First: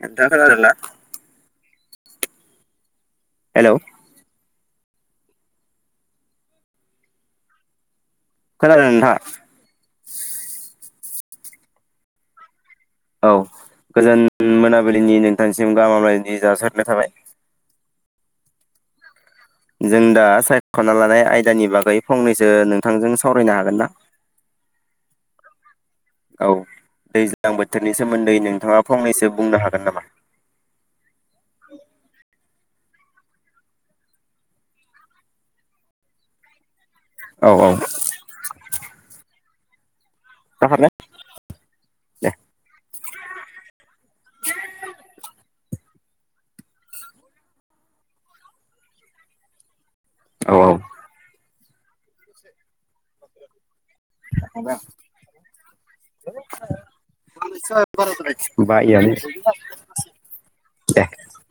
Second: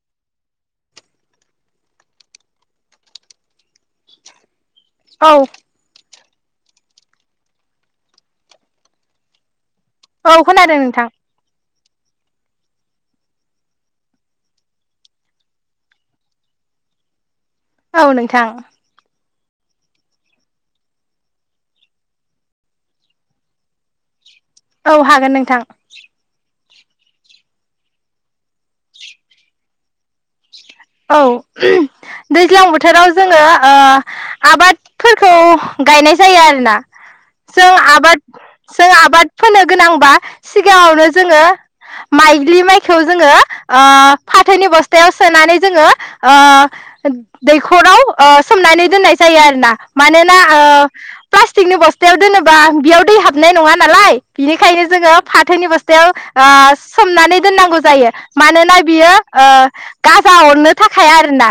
नोंथाङा खोनादोंना? हेलौ औ खोनादों नोंथाङा? औ खोनादों नोंथां औ गोजोन मोनाबिलिनि नोंथांनिसिम गाहाम हामलायनाय दि जासिहरनाय थाबाय। औ नोंथां जों दा सायखना लानाय आयदानि बागै फंनैसो नोंथांजों सावरायनो हागोन ना? औ हागोन नोंथां। औ दैज्लां बोथोरनि सोमोन्दै नोंथाङा फंनैसो बुंनो हागोन नामा? औ दैज्लां बो बोथोराव जोङो ओ आबादफोरखौ गायनाय जायो आरोना औ जों औ आबाद सो आबाद फोनो गोनांबा जाखाबाय सिगाङावनो जोङो दे माइज्लि माइखौ जोङो ओ फाथोनि बस्थायाव सोनानै जोङो ओ दैखराव सोमनानै दोन्नाय जायो आरोना। मानोना औ ओ औ प्लास थिगनि बस्थायाव दोनोबा बेयाव दै हाबनाय नङा नालाय बिनिखायनो जोङो फाथोनि बस्थायाव ओ सोमनानै दोननांगौ जायो मानोना बायोआनो बियो गा जा अरनो दे थाखाय आरोना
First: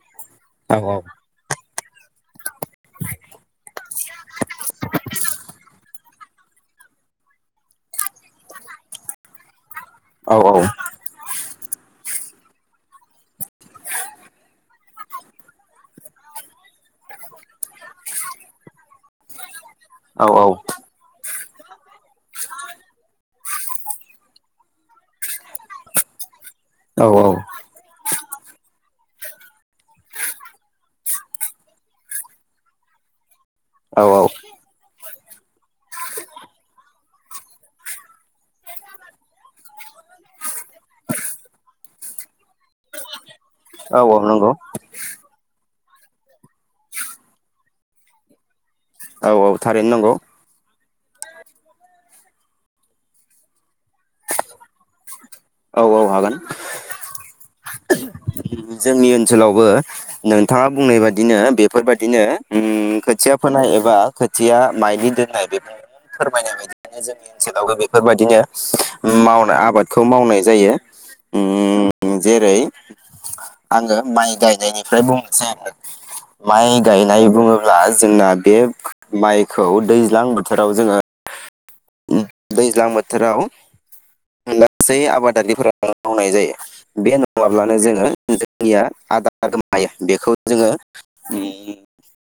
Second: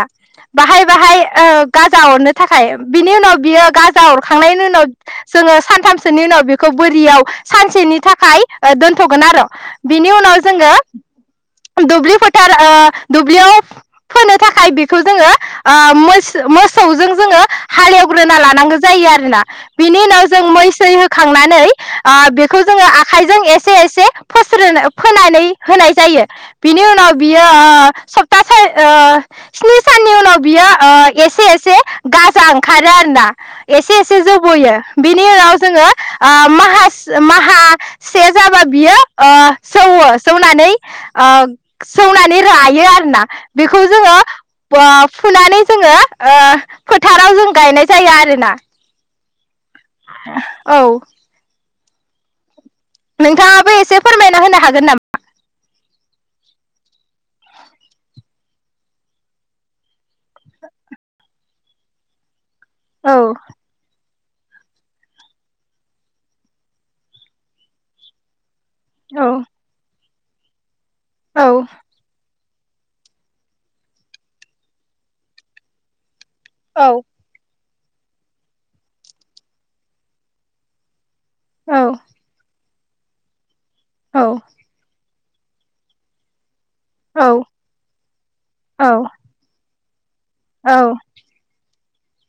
औ बाहाय बाहाय ओ जा अरनो थाखाय बिनि उनाव बियो गाजा अरखांनायनि उनाव जोङो सान्थामसोनि उनाव बेखौ बोरियाव सानसेनि थाखाय खाय दोन्थ'गोन आर बिनि उनाव औ औ जोङो दुब्लि फोथार ओ दुब्लियाव फोनो थाखाय बेखौ जोङो ओ मोसौ-मोसौजों जोङो हालेवग्रोना लानांगौ जायो आरोना बिनि औ उनाव जों मै सै होखांनानै नै ओ बेखौ जोङो आखायजों एसे एसे फोस्रोनो फोनानै होनाय जायो। बिनि उनाव बियो ओ सप्तासे ओ स्नि साननि उनाव बियो एसे एसे गाजा ओंखारो आरोना एसे औ एसे जौबोयो। बिनि उनाव जोङो ओ माहा-माहासे जाबा बियो ओ जौवो जौनानै ओ जौनानै रायो आरो ना बेखौ औ जोङो औ नंगौ [unintelligible] फुनानै जोङो ओ फोथाराव जों गायनाय जायो आरोना। औ औ। थारैनो नंगौ औ। नोंथाङाबो एसे फोरमायना होनो हागोन नामा? औ औ हागोन। जोंनि ओन्सोलावबो नोंथाङा बुंनाय बादिनो बेफोरबादिनो उम औ खोथिया फोनाय एबा खोथिया माइलि दोन्नाय बेफोर फोरमायनाय बायदियनो जोंनि ओन्सोलावबो बेफोरबायदिनो मावनो औ आबाद खौ मावनाय जायो ओम जेरै आङो माइ गायनायनिफ्राय बुंनोसैआरो माइ औ गायनाय बुङो बुङोब्ला जोंना बे माइखौ दैज्लां बोथोराव जोङो औ ओम दैज दैज्लां बोथोराव औ लागसै आबाद दादिफोरा मावनाय जायो बे औ नङाब्लानो जोङो जोंनिया आदार [unintelligible] औ जोङो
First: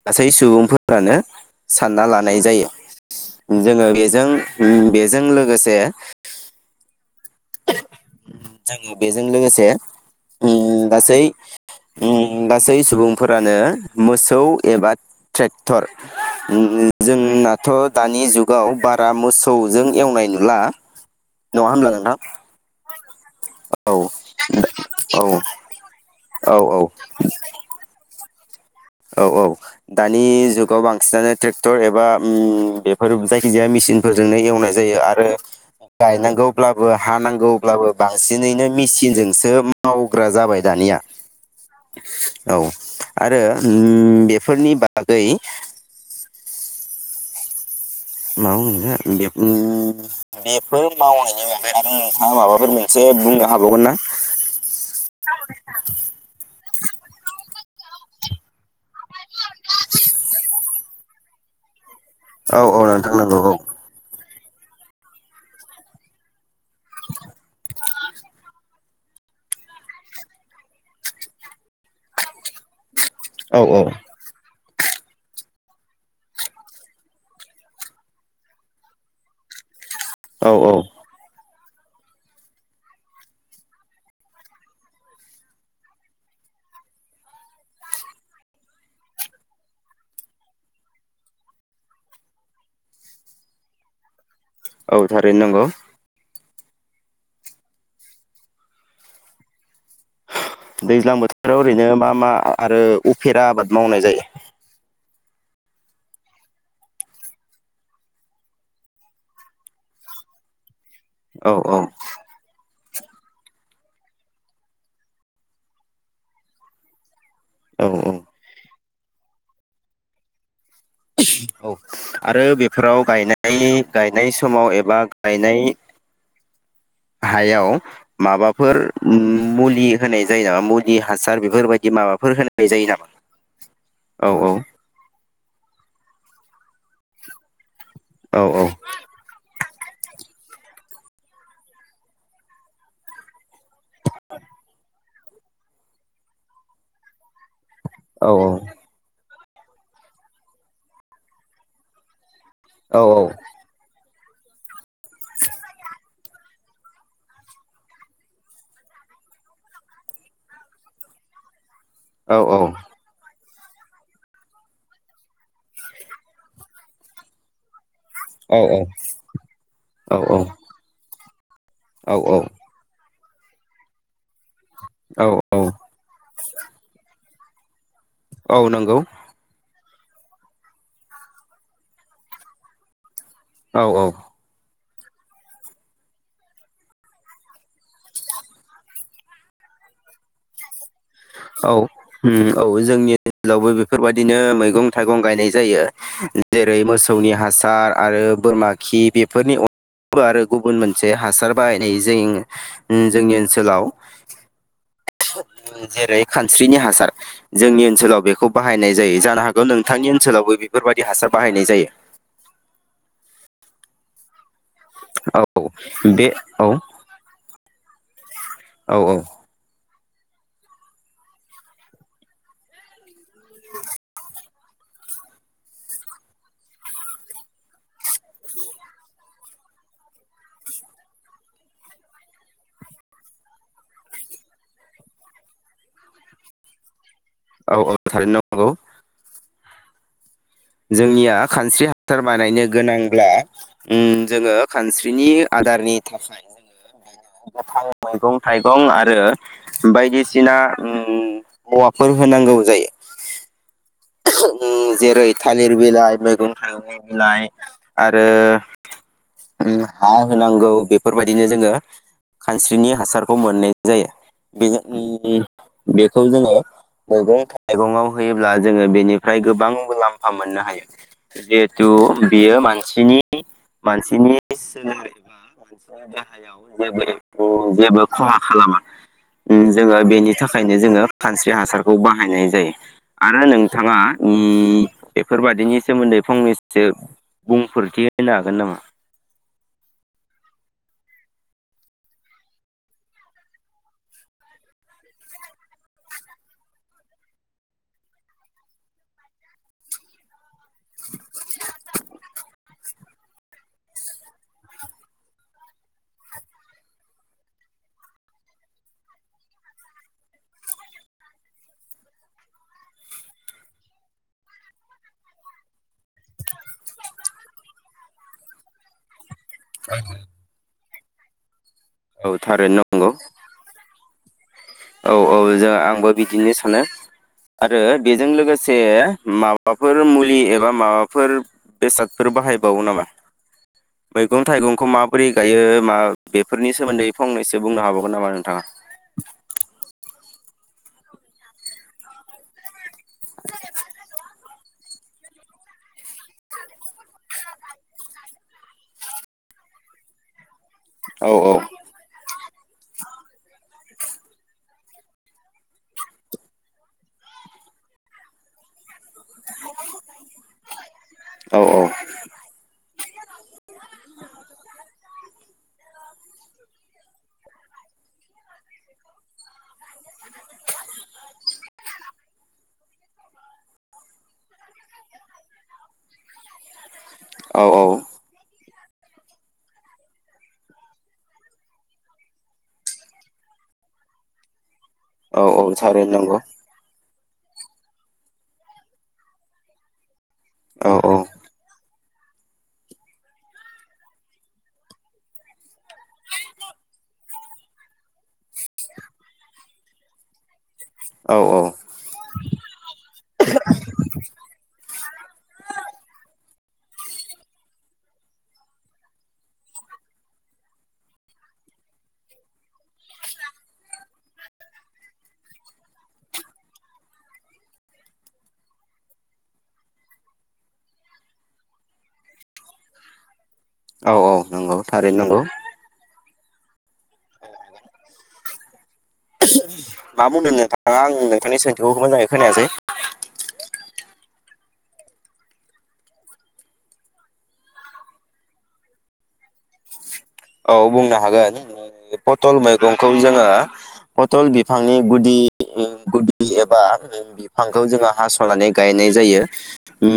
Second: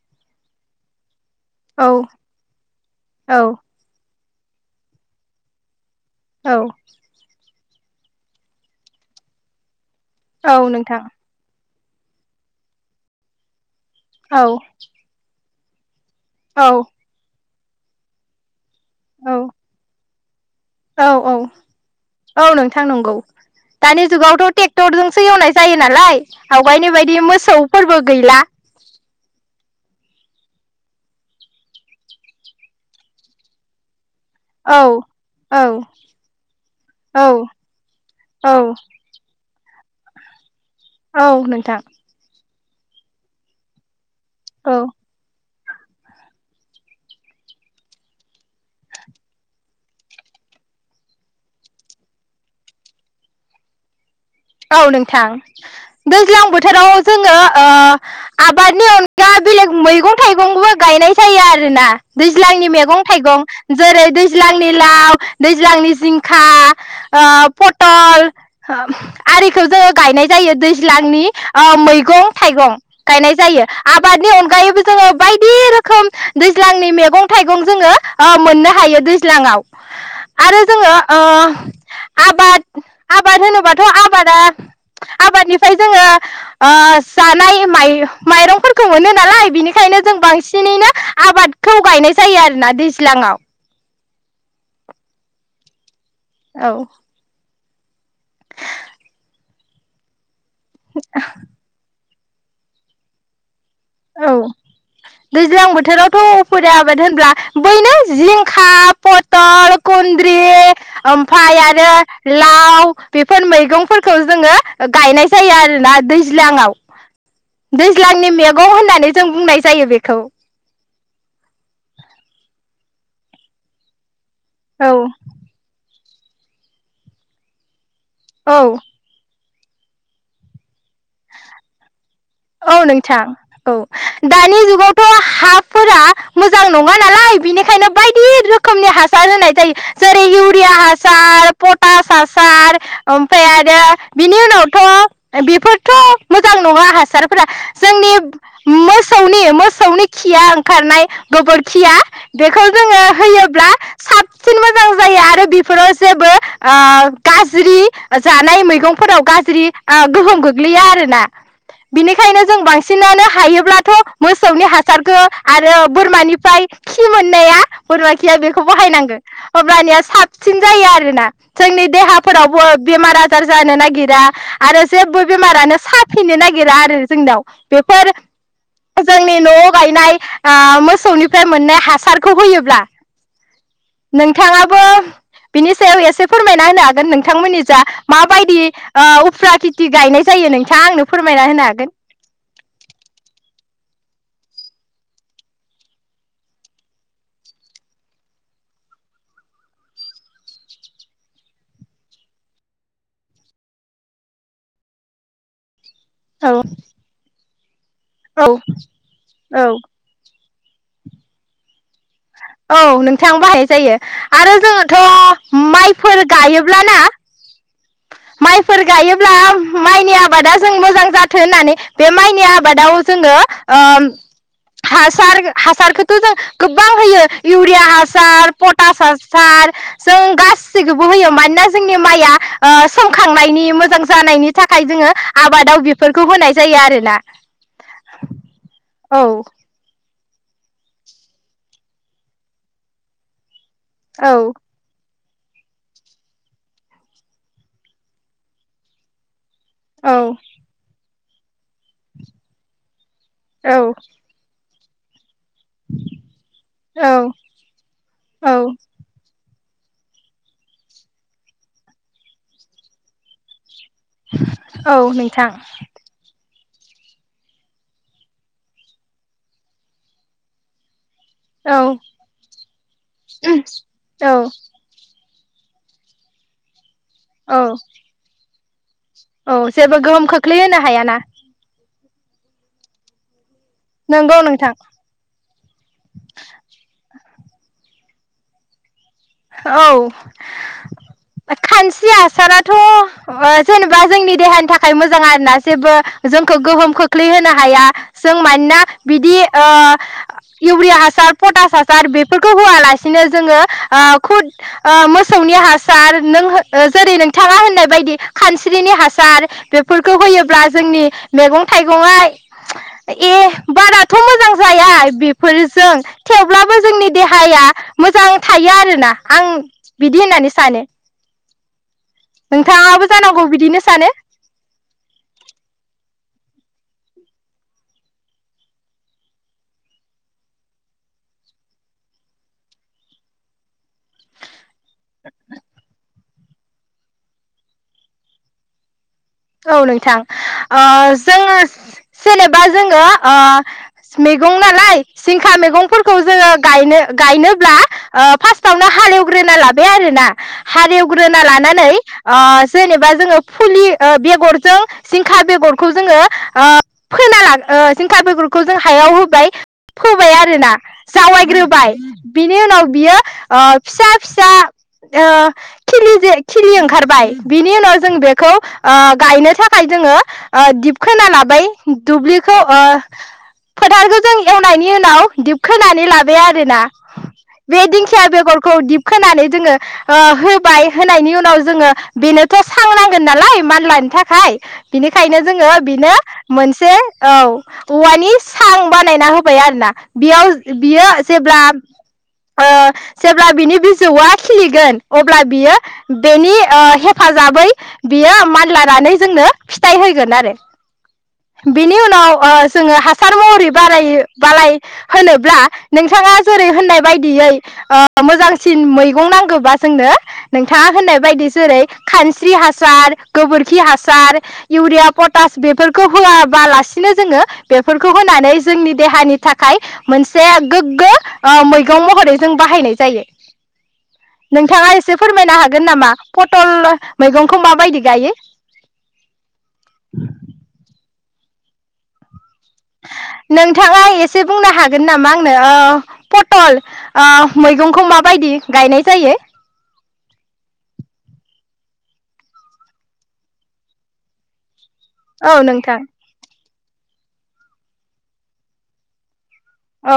गासै सुबुंफोरानो औ सानना लानाय जायो औ जोङो बेजों ओम बेजों लोगोसे औ जोङो बेजों लोगोसे औ नोंथां ओम गासै सुबुंफोरानो मोसौ औ एबा ट्रेक्टर ओम औ जोंना थ दानि जुगाव बारा औ मोसौजों एवनाय नु ला औ औ नोंथां नंगौ औ दानि जुगावथ ट्रेक्टरजोंसो एवनाय जायो नालाय औ आवगायनि बायदि मोसौफोरबो गैला औ औ दानि जुगाव बांसिनानो ट्रेक्टर एबा ओम बेफोर जायखिजाया मेसिन फोरजोंनो एवनाय औ जायो आरो औ गायनांगौब्लाबो औ हानांगौब्लाबो औ बांसिनैनो मेसिनजोंसो म मावग्रा जाबाय दानिया औ नोंथां औ आरो ओम बेफोरनि औ बागै मावनो बेब-बेबफोर मावनायनि अनगायोबो नोंथांङा माबाफोर बुंनो हाबावगोनन ना? औ नोंथां दैज्लां बोथोराव जोङो ओ आबादनि अनगा बेलेग मैगं थाइगंबो गायनाय जायो आरोना औ दैज्लांनि औ मेगं नोंथां नंगौ थाइगं जेरै दै ज्लांनि लाव दैज्लांनि जिंखा ओ पटल आरिखौ जोङो गायनाय जायो दैज्लांनि ओ मैगं थाइगं गायनाय औ जायो। आबादनि अनगायैबो जोङो बायदि रोखोम दैज्लांनि मैगं थाइगं जोङो ओ मोननो हायो दैज्लांआव। औ आरो औ जोङो ओ आबाद आबाद होनोबाथ‌' आब बादा आबादनिफ्राय जोङो ओ जानाय माइ-माइरंफोरखौ मोनो नालाय बिनिखायनो जों बांसिनैनो आबादखौ गायनाय जायो आरोना दैज्लाङाव। औ थारैनो नोंगौ। औ दैज्लां बोथोराव ओरैनो मा मा आरो उफेरा आबाद मावनाय जायो औ दैज्लां बोथोरावथ' उफेरा आबाद होनब्ला बैनो जिंखा, पतल, कुनद्रि औ ओमफाय औ आरो लाव बेफोर मैगंफोरखौ जोङो गायनाय जायो आरोना दैज्लांआव। औ औ दैज्लांनि मेग होननानै जों बुंनाय जायो बेखौ। औ आरो बेफोराव गायनाय गाय नाय समाव औ एबा गायनाय हायाव औ माबाफोर उम मुलि होनाय जायो नामा मुलि हासार बेफोरबायदि माबा औ नोंथां औ औ औ दानि जुगावथ' हाफोरा मोजां नङा नालाय बिनिखायनो बायदि औ रोखोमनि हासार होनाय जायो जेरै इउ या हासार, पटास हासार ओमफाय आरो बिनि उनावथ' बिफोरथ' मोजां नङा हासार [unintelligible] जोंनि औ मोसौनि मोसौनि खिया ओंखारनाय गोबोरखिया बेखौ औ जोङो होयोब्ला साबसिन मोजां जायो आरो बेफोराव जेबो ओ गाज्रि जानाय मैगंफोराव गाज्रि ओ गोहोम गोग्लैया आरोना औ बिनिखायनो जों औ बांसिनानो हायो ब्लाथ' मोसौनि हासारखो आरो बोरमानिफ्राय खि मोननाया बोरमा खिया औ बेखौ बहायनांगो अब्लानिया औ साबसिन जायो आरोना जोंनि औ देहाफोरावबो बेमारा जार जानो नागिरा आरो जेबो औ बेमारानो साफिनो नागि गिरा आरो जोनाव बे औ नोंगौ। गायनाय ओ मोसौनिफ्राय मोननाय हासारखौ होयोब्ला औ औ नोंथाङाबो बिनि सायाव एसे फोरमायना होनो हागोन नोंथांमोननि जा माबायदि ओ उफ्रा खेथि गायनाय जायो नोंथाङा आंनो फोरमायना होनो औ हागोन उम औ जोंनि [unintelligible] फोरबायदिनो मैगं थाइगं गायनाय जायो जेरै मोसौनि हासार आरो बोरमा खि बेफोरनि [unintelligible] आरो गुबुन मोनसे हासार बाहायनाय जों जोंनि ओनसोलाव। जेरै औ खानस्रिनि हासार जोंनि ओ ओनसोलाव बेखौ औ बाहायनाय जायो जानो औ हागौ नोंथांनि ओनसोलावबो बि बेफोरबायदि हासार बाहायनाय जायो औ नोंथां बाहाय जायो आरो जोङोथ औ माइफोर बे औ गायोब्लाना माइफोर औ गायोब्ला [unintelligible] माइनि आबादा जों मोजां जाथो होननानै बे माइनि आबादाव जोङो ओम हासार हासारखोथ जों गोबां होयो इउरिया हासार पटास हासार जों गासिखौबो होयो मानोना जोंनि माइया ओ सोमखांनायनि मोजां जानायनि थाखाय जोङो आबादाव बेफोरखौ होनाय जायो आरोना औ औ थारैनो नंगौ औ जोंनिया खानस्रि हासार बानायनो गोनांब्ला उम औ जोङो खानस्रि बिनि आदारनि थाखाय [inaudible] गोथां मैगं थाइगं आरो औ बायदिसिना उम औवाफोर होनांगौ जायो औ ओं जेरै थालिर बिलाइ मैगं थाइगंनि औ बिलाइ आरो औ आरो हा होनांगौ बेफोरबायदिनो जोङो खानस्रिनि हासारखौ मोननाय जायो औ नोंथां [unintelligible] बेखौ जोङो मैगं थाइगङाव होयोब्ला जोङो बेनिफ्राय गोबां मुलाम्फा मोननो हायो औ जिहेतु बेयो मानसिनि मानसिनि औ सोमोन्दै बा मानसिनि देहायाव जेबो ए औ उम जेबो खहा खालामा औ ओं जेबो जोङो गोहोम बेनि थाखायनो खोख्लैहोनो जोङो हायाना खानस्रि हासार खौ बाहायनाय जायो। आरो नों नोंथाङा नंगौ नोंथां उम बेफोरबायदिनि सोमोन्दै फंनैसो बुंफोरथि होनो हागोन नामा? औ खानस्रि हासाराथ ओ जेनेबा जोंनि देहानि थाखाय मोजां आरोना जेबो जोंखौ गोहोम खोख्लैहोनो हाया जों मानोना बिदि ओ इउरियास हासार पटास हासार बेफोरखौ होआलासिनो जोङो ओ खुद ओ मोसौनि हासार नों हो जेरै नोंथाङा होननाय बायदि खानस्रिनि हासार बेफोरखौ होयोब्ला जोंनि मैगं थाइगंया ए बाराथ मोजां जाया बेफोरजों थेवब्लाबो जोंनि देहाया मोजां थायो आरोना आं बिदि होननानै सानो औ थारैनो नंगौ नोंथाङाबो जानांगौ बिदिनो सानो औ औ जा आंबो बिदिनो सानो आरो बेजों लोगोसे माबाफोर मुलि एबा माबाफोर बेसादफोर बाहायबावो नामा मैगं थाइगंखौ माबोरै गायो मा बेफोरनि सोमोन्दै फंनैसो बुंनो हाबावगोन नामा नोंथाङा? औ नोंथां ओ जोङो जेनेबा जोङो अ मैगंनालाय जिंखा मैगंफोरखौ जोङो गायनो गायनोब्ला ओ फास्टआवनो हालेवग्रोना लाबाय आरोना औ हालेवग्रोना औ लानानै अ जेनेबा जोङो फुलि ओ बेगरजों जिंखा बेगरखौ जोङो ओ फोना लागो सिंखा बेगरखौ जों हायाव होबाय फोबाय आरोना औ जावायग्रोबाय बिनि उनाव बियो ओ फिसा फिसा ओ खिलिजे खिलि ओंखारबाय बिनि उनाव जों बेखौ ओ गायनो थाखाय जोङो ओ दिबखोना लाबाय दुब्लिखौ ओ फोथारखौ जों एवनायनि उनाव दिबखोनानै लाबाय आरोना औ औ बेेदिंखिया बेगर दिबखोनानै जोङो ओ होबाय होनायनि उनाव जोङो बेनोथ सांनांगोन नालाय मा लायनो थाखाय बिनिखायनो औ औ जोङो थारैनो बेनो नंगौ मोनसे औ औवानि सां बानायना होबाय आरो ना बेयाव औ बियो जेब्ला ओ जेब्ला बिनि बिजौआ खिलिगोन अब्ला बियो बेनि ओ हेफाजाबै बियो मान लानानै जोंनो फिथाइ होगोन आरो औ औ बेनि उनाव ओ जोङो हासार महरै बारायो बालाय होनोब्ला नोंथाङा जेरै होननाय बायदियै मोजांसिन मैगं नांगौबा जोंनो नोंथाङा होननाय बायदि जेरै खानस्रि हासार गोबोरखि हासार इउरिया पटास बेफोरखौ होआबालासिनो जोङो बेफोरखौ होनानै जोंनि देहानि थाखाय मोनसे गोग्गो मैगं महरै जों बाहायनाय जायो। औ औ नंगौ नोंथाङा एसे थारैनो नंगौ फोरमायनो हागोन नामा? पटल मैगंखौ माबायदि गायो? मा बुंदों नोंथाङा आं थांनि सोंथिखौ मोजाङै खोनायासै नोंथाङा एसे बुंनो हागोन नामा आंनो ओ पटल ओ मैगंखौ माबायदि गायनाय जायो? औ बुंनो हागोन पटल मैगंखौ जोङो पटल बि फांनि औ गुदिनि नोंथां गुदि ए बा बि-बिफांखौ जोङो हासनानै गायनाय जायो। उम औ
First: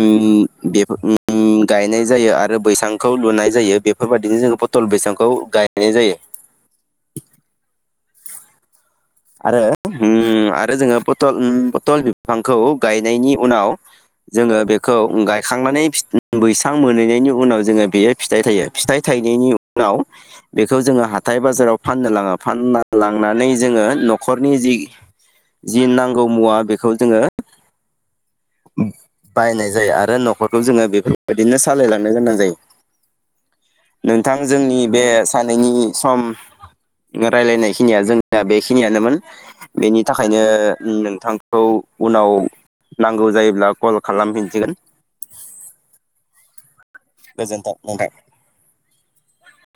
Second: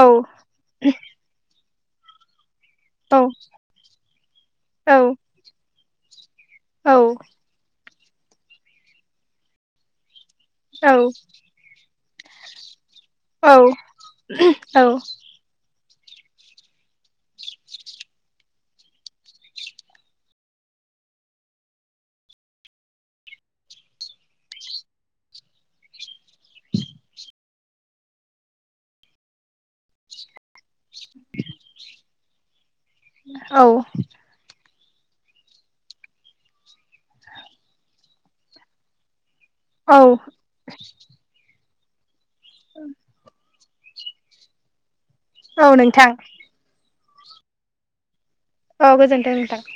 बेफो उम गायनाय जायो आरो बैसांखौ लुनाय जायो बेफोरबादिनो जोङो पटल औ बैसां खौ गायनाय जायो। औ आरो होम आरो जोङो पटल उम पटल बि फांखौ गायनायनि औ उनाव जोङो औ बेखौ गायखांनानै फि बैसां मोनहैनायनि उनाव जोङो बेयो फिथाइ थायो फिथाइ थायनायनि उनाव बेखौ जोङो हाथाय बाजाराव फाननो लाङो फानना लांनानै जोङो नखरनि जि जि नांगौ मुवा बेखौ जोङो बायनाय जायो आरो नखरखौ जोङो बे बेफोरबादिनो सालायलांनो गोनां जायो औ नोंथां जोंनि बे सानैनि सम रायलायनायखिनिया जोंनिया बे खिनियानोमोन औ बेनि थाखायनो नोंथां खौ उनाव नांगौ जायोब्ला कल खालामफिनसिगोन औ नोंथां गोजोनथों नोंथां। औ गोजोनथों नोंथां।